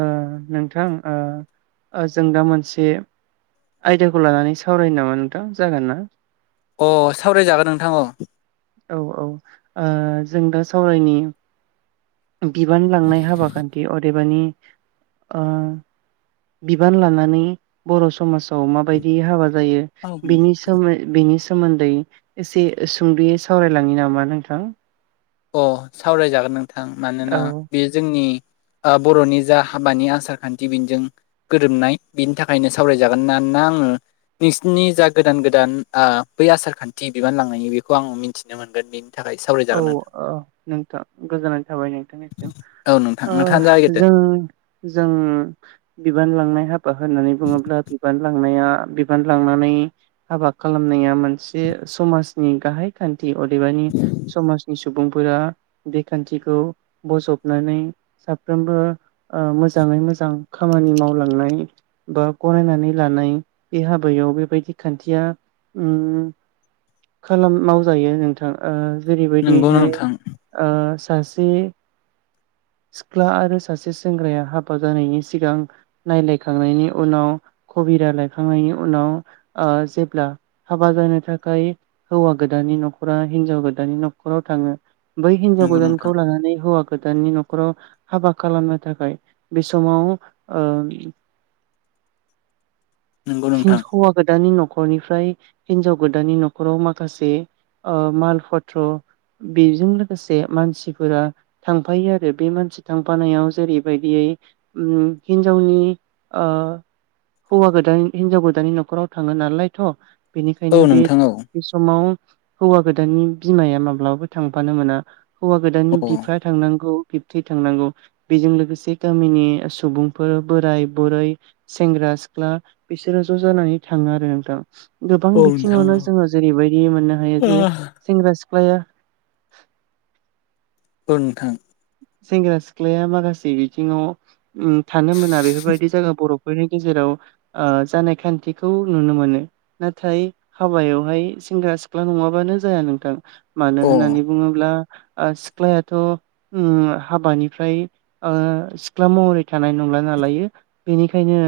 ओ नोंथां ओ जों दा मोनसे आयदाखौ लानानै सावरायनो नामा नोंथां जागोन ना? अ सावरायजागोन नोंथां औ औ औ ओ जों दा सावरायनि बिबान लांनाय हाबा खान्थि अदे बिबाननि ओ बिबान लानानै बर' समाज औ माबायदि हाबा जायो। बिनि सो बिनि सोमोन्दै एसे सुंद'यै सावरायलांनि नामा नोंथां? अ सावरायजागोन नोंथां मानोना औ बेज जोंनि ओ बर'नि जा हाबानि आसार-खान्थि बेजों गोरोमनाय बिनि थाखायनो सावरायजागोन नानोना आंङो नोंसिनि जा गोदान-गोदान ओ बै आसारखान्थि बिबान लांनायनि बेखौ आं मिन्थिनो मोनगोन। बि औ ओ नोंथां गोजोननाय थाबाय, नोंथां। औ नोंथां नोंथाङानो ओह जागायग्रोदो जों जों बिबान लांनाय हाब बा होननानै बुङोब्ला बिबान लांनाया। बिबान लांनानै हाबा खालामनाया मोनसे समाजनि गाहाय। खान्थि अदेबानि समाजनि सुबुंफोरा बे खान्थिखो बजबनानै साफ्रोमबो ओ मोजाङै मोजां खामानि मावलांनाय। बा गनायनानै लानाय बे हाबायाव बेबायदि खान्थिया ओम खालाम मावजायो नोंथां ओ नंगौ जेरैबायदिहाय नोंथां ओ सासे सिख्ला आरो सासे सेंग्राया हाबा जानायनि सिगां नायलायखांनायनि उनाव कबिरा लायखांनायनि उनाव ओ जेब्ला हाबा जानो थाखाय हौवा गोदाननि न'खरा, हिनजाव गोदानि न'खराव थाङो। बै हिन्जाव नंगौ नोंथां गोदानखौ लानानै हौवा गोदाननि न'खर नखराव हाबा खालामनो थाखाय बे समाव नंगौ नोंथां। हौवा गोदानानि न'खरनिफ्राय हिनजाव गोदानानि न'खराव माखासे माल पत्र बेजों लोगोसे मानसिफोरा थांफायो आरो। बे मानसि थांफानायाव जेरैबायदियै ओ हिन्जावनि ओ हौवा गोदान हिनजाव गोदान न'खराव थाङो नालायथ' बेनिखायनो औ बे नोंथां औ बे समाव हौवा गोदाननि बिमाया माब्लाबाबो थांफानो मोना। हौवा गोदाननि औ बिफा थांनांगौ बिबथै थांनांगौ बेजों लोगोसे गामिनि सुबुंफोर बोराय बुरै सेंग्रा सिख्ला बिसोरो ज' जानानै थाङो आरो नोंथां। गोबां औ नोंथां बिथिङावनो औ जोङो जेरैबायदि मोननो हायो जे औ सेंग्रा सिख्लाया औ नोंथां। सेंग्रा सिख्लाया माखासे बिथिङाव थानो मोना बेफोरबायदि जायगा बर' बनि गेजेराव ओ जानाय खान्थिखौ नुनो मोनो। नाथाय हाबायावहाय सेंग्रा सिख्ला नङाबानो जाया नोंथां। मानो अ होननानै बुङोब्ला सिख्लायाथ' ओम हाबानिफ्राय ओ सिख्ला महरै थानाय नंला नालायो बेनिखायनो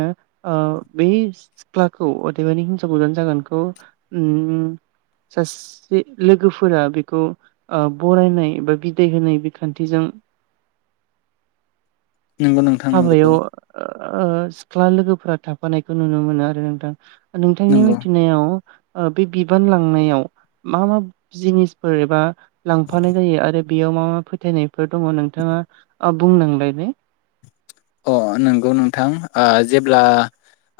ओ बै सिख्लाखौ अदेबानि हिनजाव गोदान जागोनखौ ओम सासे लोगोफोरा बेखौ बरायनाय बा बिदाय होनाय खानथिजों नंगौ नों हाबायाव ओ सिख्ला लोगोफोरा थांफानायखौ नुनो मोनो आरो नोंथां। नोंथांनि नंगौ मिथिनायाव बे बिबान लांनायाव मा मा जिनिसफोर एबा लांफानाय जायो आरो बेयाव मा मा फोथायनायफोर दङ नोंथाङा आ बुं नांलाय बे अ नंगौ नोंथां। आ जेब्ला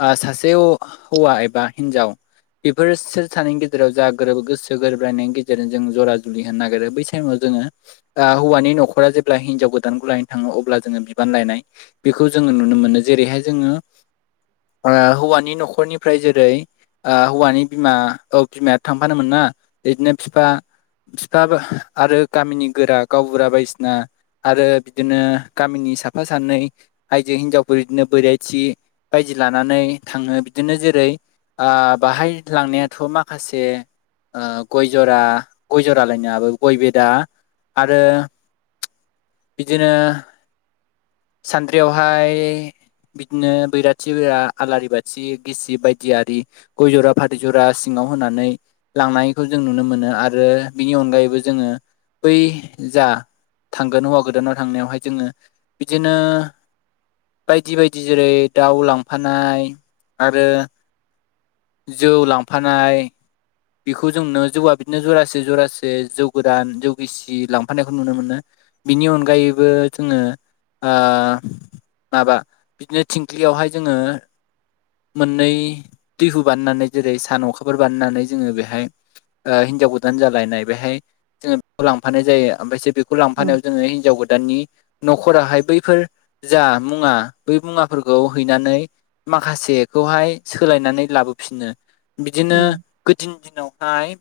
आ सासे हौवा एबा हिनजाव। बेफोर सोर सानैनि गेजेराव जा गोरोब गोसो गोरोबलायनायनि गेजेरजों जों जरा जुलि होनो नागिरो बैसोर बै टाइमाव जोङो हौवानि न'खरा जेब्ला हिनजाव गोदानखौ लायनो थाङो अब्ला जोङो बिबान लायनाय। बेखौ जोङो नुनो मोनो जेरैहाय जोङो ओ हौवानि न'खरनिफ्राय जेरै- आ हौवानि बिमा औ बिमायाथ' थांफानोन ना बिदिनो बिफा बिफा आरो गामिनि गोरा गावबुरा बायदिसिना आरो बिदिनो गामिनि साफा सानै आइजो हिनजावफोर बिदिनो बैराथि बायदि लानानै थाङो बिदिनो जेरै आ बाहाय लांनायाथ' माखासे आ गय जरा गय जरालायनो आंहाबो गय बेदा आरो बिदिनो सानद्रियावहायो बिदिनो बैराथिफोरा आलारि बाथि गिसिब बादियारि गय जरा फाथै जरा सिङाव होनानैहा लांनायखौ जों नुनो मोनो आरो बिनि अनगायैबो जोङो बै जायो थांगोन हौवा गोदानाव थांनायावहाय जोङो बिदिनो बायदि बायदि जेरै दाउ लांफानाय आरो जौ लांफानाय बेखौ जोंनो जौआ बिदिनो जरासे जरासे जौ गोदान जौ गिसि सि लांफानायखौ नुनो मोनो बिनि अनगायैबो जोङो ओङो माबा बिदिनो थिंख्लियावहाय जोङो। मोननै दैहु बानायनानै जेरै सान अखाफोर बानायनानै जोङो बेहायो ओ हिनजाव गोदान जालायनाय बेहाय जोङो बेखौ लांफानाय जायो ओमफ्रायसो खौ उम लांफानायाव जोङो हिनजाव गोदाननि न'खराहाय बैफोरो जा मुङा बै मुवाफोरखौ हैनानैहा माखासेखौहाय सोलायनानै लाबोफिनो बिदिनो उम गोदोनि दिनावहायो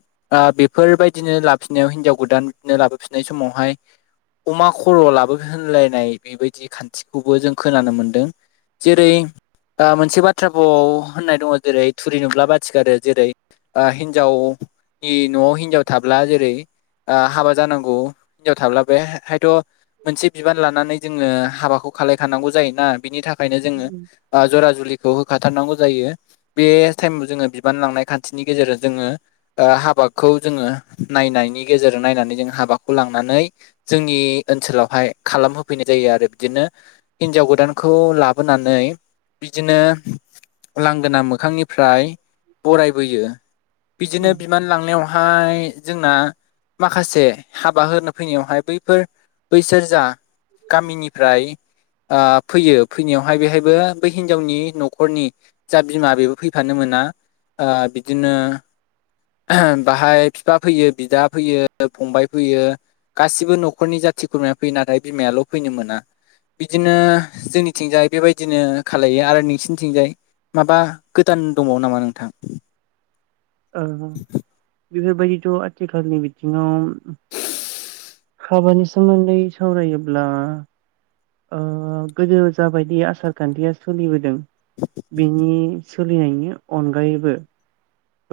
बेफोरबायदिनो लाफिननायाव हिनजाव गोदाननो लाबोफिननाय समावहायो मा अमा खर' लाबो होनलायनाय बेबायदि खान्थिखौबो जों खोनानो मोनदों। जेरै मोनसे बाथ्राफोराव होननाय दङ जेरै थुरि नुब्ला बाथि गारो जेरै ओ हिन्जावनि न'आव हिनजाव थाब्ला जेरै ओ हाबा जानांगौ हिनजाव थाब्ला बे हायथ' मोनसे बिबान लानानै जोङो हाबाखौबो ओ खौ खालामलायखानांगौ जायो ना बिनि थाखायनो जोङो उम जरा जुलिखौ होखाथारनांगौ जायो। बे टाइमाव जोङो बिबान लांनाय खान्थिनि गेजेरजों जोङो। हाबाखौ जोङो नायनायनि गेजेरजों नायनानै जों हाबाखौ लांनानैनो जोंनि ओनसोलावहायो खालाम होफैनाय जायो आरो बिदिनो हिनजाव गोदानखौ लाबोनानै बिदिनो लांगोना मोखांनिफ्राय बरायबोयो बिदिनो उम बिमान लांनायावो फाय जोंना माखासे हाबा होनो फैनायावहाय बैफोर बैसोरजा गामिनिफ्रायो फैयो फैनायावहाय बेहायबो बै हिनजावनि न'खरनि ओ जा बिमा बेबो फैफानो मोना बिदिनो ओ उम बाहाय बिफा फैयो बिदा फैयो फंबाय फैयो। गासिबो न'खरनि जाथि खुरमाया फैयो नाथाय बिमायाल' फैनो मोना। बिदिनो जोंनिथिंजाय बेबादिनो खालामलायो आरो नोंसिोरनिथिंजाय माबा गोदान दंबावो नामा नोंथांआ बेफोरबादिथ' आथिखालनि बिथिङाव हाबानि सोमोन्दै सावरायोब्लायो ओ गोदो जाबायदि आसार खान्थिया सोलिबोदों बिनि सोलिनायनि अनगायैबो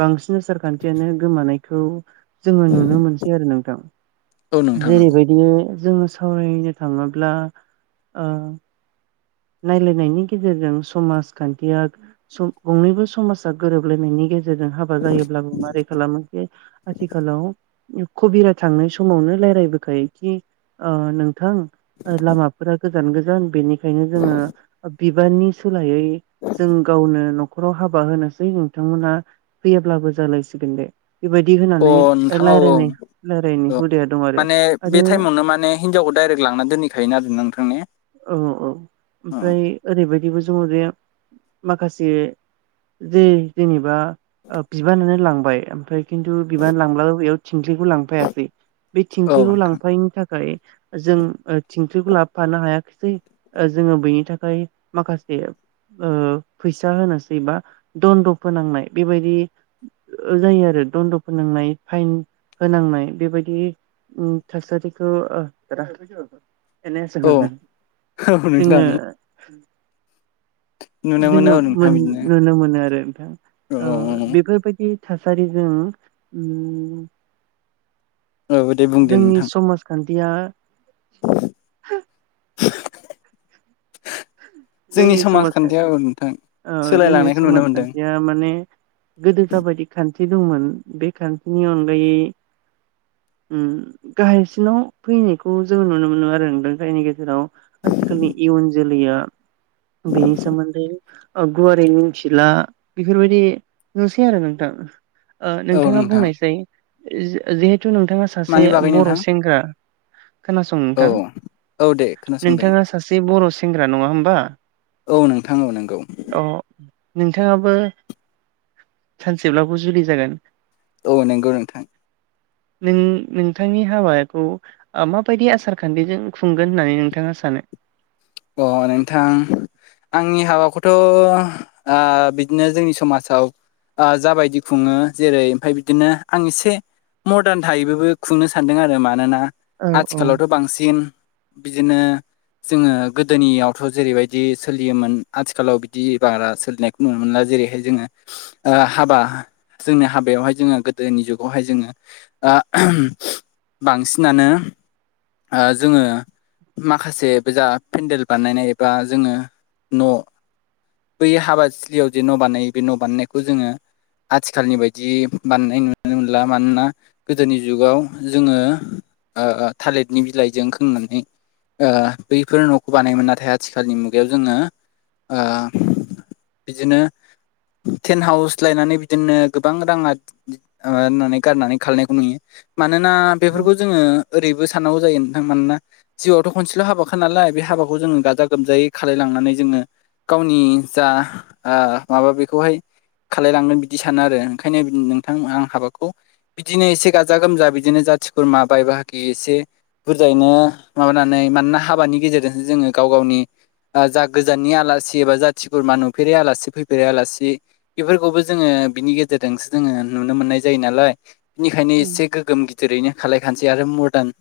बांसिन आसारखान्थियानो गोमानायखौओ जोङो नुनो मोनसै आरो नोंथां औ नोंथां नंगौ जेरैबादि बिनो जोङो सावरायनो थाङोब्ला। ओ नायलायनायनि गेजेरजों समाजखान्थिया गंनैबो समाजा गोरोबलायनायनि गेजेरजों गेजेरजों हाबा जायोब्लाबो माबारै खालामो आथिखालावो कबिरा थांनाय समावनो रायलायबोखायोखि नोंओ गोथां लामाफोरा गोजान गोजान बेनिखायनोआ जोङो बिबारनि सोलायैओ जों गावनो न'खराव हाबा होनोसै नोंथांमोना फैयाब्लाबो जालायसिगोन दे बेबादि अ होनानै नोंथां औ औ रायलायनायनि औ हुदाया दं आरो माने बे आरो। टाइमावनो माने हिनजावखौ डाइरेक लांना दोनहैखायोन आरो नोंथांनि औ औ ओमफ्राय ओरैबायदिबो जोङो जे माखासे जे जेनेबा बिबानानो लांबाय ओमफ्राय खिन्थु बिबान लांब्लाबो बेयाव थिंख्लिखौ लांफायासै बे औ थिंख्लिखौ नोंथां लांफायिनि थाखाय जों थिंख्लिखौ लाबोफानो हाया खै जोङो बैनि थाखाय माखासे ओ फैसा होनोसै बा दन्द' फोनांनाय बेबायदि जायो आरो दन्द' फोनांनाय फाइन होनांनाय बेबायदि उम थासारिखौ ओ औ [unintelligible] औ नोंथां जोङो नुनो मोनो जोङो औ नोंथां मोन बिदिनो नुनो मोनो आरो औ औ बेफोरबायदि थासारिजों उम औ औ दे बुंदो जोंनि नोंथां समाज खान्थिया [inaudible] जोंनि समाजखान्थियाव औ नोंथां ओ जोंनि सोलायलांनायखौ नुनो मोनदों समाजखान्थिया माने गोदो जाबायदि खान्थि दंमोन बे खान्थिनि अनगायै गाहायसिनाव फैनायखौ जोङो नुनो मोनो आरो नोंथां जायनि गेजेराव आथिखालनि इयुन जोलैया बेनि सोमोन्दै गुवारै मिनथिला बेफोरबायदि नुसै आरो नोंथां ओ औ नोंथाङा नोंथां बुंनायसै जिहेथु नोंथाङा मानि सासे बागै बर' नोंथां सेंग्रा खोनासं औ नोंथां औ दे खोनासंदों नोंथाङा सासे बर' सेंग्रा नङा होमबा औ नोंथां औ नोंगौ अ नोंथाङाबो सानसेब्लाबो जुलि जागोन औ नंगौ नोंथां नों नोंथांनि हाबाखौ माबायदि आसार खान्थिजों खुंगोन होननानै नोंथाङा सानो अ नोंथां आंनि हाबाखौथ' बिदनो जोंनि समाजाव ओ जाबायदि खुङो जेरै ओमफाय बिदिनो आं एसे मदार्न थायेबैबो खुंनो सानदों आरो मानोना औ औ आथिखालावथ' बांसिन बिदिनो जोङो गोदोनियावथ' जेरैबायदि सोलियोमोन आथिखालाव बिदि बारा सोलिनायखौ नुनो मोनला जेरैहाय जोङो हाबा जोंनि हाबायावहाय जोङो गोदोनि जुगावहाय जोङो आ बांसिनानो आ जोङो माखासे बे जा पेन्देल बानायनाय एबा जोङो न' बै हाबा थिलियाव जे न' बानायो बे न' बानायनायखौ जोङो आथिखालनि बायदि बानायनाय नुनो मोनला मानोना गोदोनि जुगाव जोङो ओ ओ थालिरनि बिलाइजों खोंनानै ओ बैफोर न'खौ बानायोमोन नाथाय आथिखालनि मुगायाव जोङो ओ बिदिनो टेन्ट हाउस लायनानै बिदिनो गोबां राङा ओ माबाननानै [unintelligible] गारनानै खालायनायखौ नुयो मानोना उम बेफोरखौ जोङो ओरैबो सानांगौ जायो नोंथां मानोना जिउवावथ' खनसेल' हाबाखा नालाय बे हाबाखौ जोङो गाजा गोमजायै खालायलांनानै जोङो गावनि जा आ माबा बेखौहाय खालायलांगोन बिदि सानो आरो ओंखायनो नोंथां आं हाबाखौ बिदिनो एसे गाजा गोमजा बिदिनो जाथि खुरमा बाय बाहागि एसे बुरजायैनो माबानानै मानोना हाबानि गेजेरजोंसो जोङो गाव गावनि जा गोजाननि आलासि एबा जाथि खुरमा नुफेरै आलासि फैफेरै आलासि बेफोरखौबो जोङो बिनि गेजेरजोंसो जोङो नुनो मोननाय जायो नालाय बेनिखायनो उम एसे गो गोम गिदिरैनो खालायखानोसै आरो मर्दान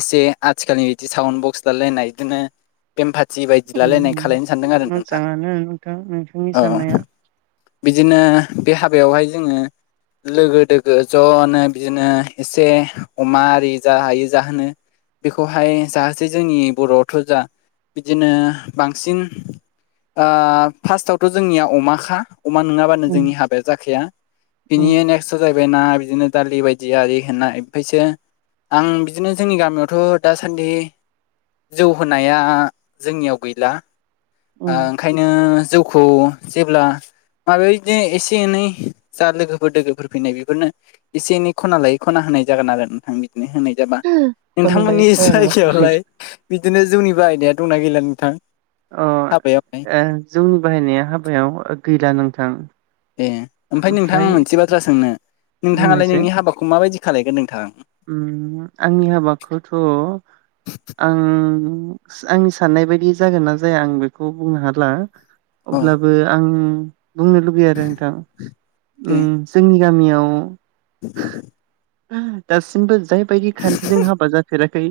एसे आथिखालनि बिदि साउन्ड बक्स थालायलायनाय इदिनो बेमपाथि बायदि लालायनाय उम खालायनो सानदों आरो नोंथां मोजाङानो नोंथां नोंथांनि साननाया औ बिदिनो बे हाबायावहाय जोङो लोगो दोगो ज'नो बिदिनो एसे अमा आरि जा हायो जाहोनो बेखौहाय जाहोसै जोंनि बर'आवथ' जा बिदिनो बांसिन फार्स्टआवथ' जोंनिया अमा खा अमा नोङाबानो उम जोंनि हाबाया जाखाया उम बिनिहाय नेक्स्ट जायैबाय ना बिदिनो दालि बायदि आरि होनना ओमफायसो आं बिदिनो जोंनि गामियावथ' दासान्दि जौ हो नाया जोंनियाव गैला उम ओंखा ओंखायनो जौखौ जेब्ला हाबायाव बिदिनो एसे एनै जा लोगोफोर दोगोफोर फैनाय बेफोरनो एसे एनै खना लायै खना होनाय जागोन आरो नोंथां बिदिनो होनाय जाबा खना लायै नोंथांमोननि खना नङा जायगायावलाय बिदिनो जौनि बाहायनाय दंना गैला नोंथां हाबायावलाय अ जौनि बाहायनाया हाबायाव गैला नोंथां ए ओमफ्राय नोंथां आं मोनसे बाथ्रा सोंनो नोंथाङालाय बुंनायसाय नोंनि हाबाखौ माबायदि खालायगोन नोंथाङा आंनि हाबाखौथ' आं आंनि साननाय बायदि जागोन ना जाया आं बेखौ बुंनो हाला अ अब्लाबो आं बुंनो लुबैयो आरो नोंथां दे जोंनि गामियाव [inaudible] दासिमबो जायबायदि खान्थिजों हाबा जाफेराखै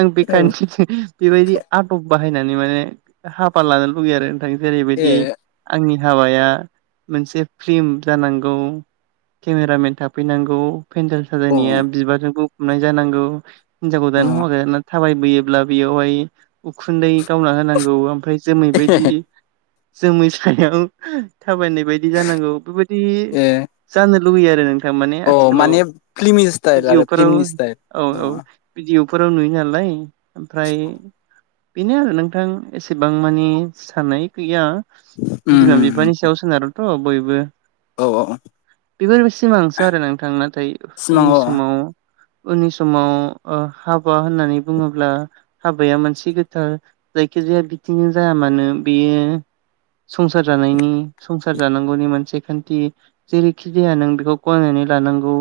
आं बे औ खान्थिजों बेबायदि आदब बाहायनानै माने हाबा लानो लुुबैयो आरो नोंथां जेरैबायदि ए आंनि हाबाया मोनसे फ्लिम जानांगौ केमेरामेन थाफैनांगौ पेनडेल अ साजायनाया बिबारजों बुंफबनाय जानांगौ हिनजाव अ गोदान हौवा गोदाना थाबायबोयोब्ला बेयावहाय उखुन्दै गावना होनांगौ ओमफ्राय जोमै बायदि जोमैसायाव थाबायनाय बायदि जानांगौ बेबायदि ए जानो लुुबैयो आरो नों अ माने फ्लिमि भिदिअफोराव औ औ भिडिअफोराव नुयो नालाय ओमफ्राय बेनो आरो नोंथां एसेबां मानि साननाय गैया उम बिमा उम बिफानि सायाव सोनारोथ' बयबो औ औ बेफोर सिमांसो आरो नोंथां नाथाय सिमां उननि समाव अ उननि समाव हाबा होननानै बुङोब्ला हाबाया मोनसे गोथार जायखिजाया बिथिंजों जाया मानो बेयो संसार जानायनि संसार जानांगौनि मोनसे खान्थि जेरैखि जाया नों बेखौ गनायनानै लानांगौ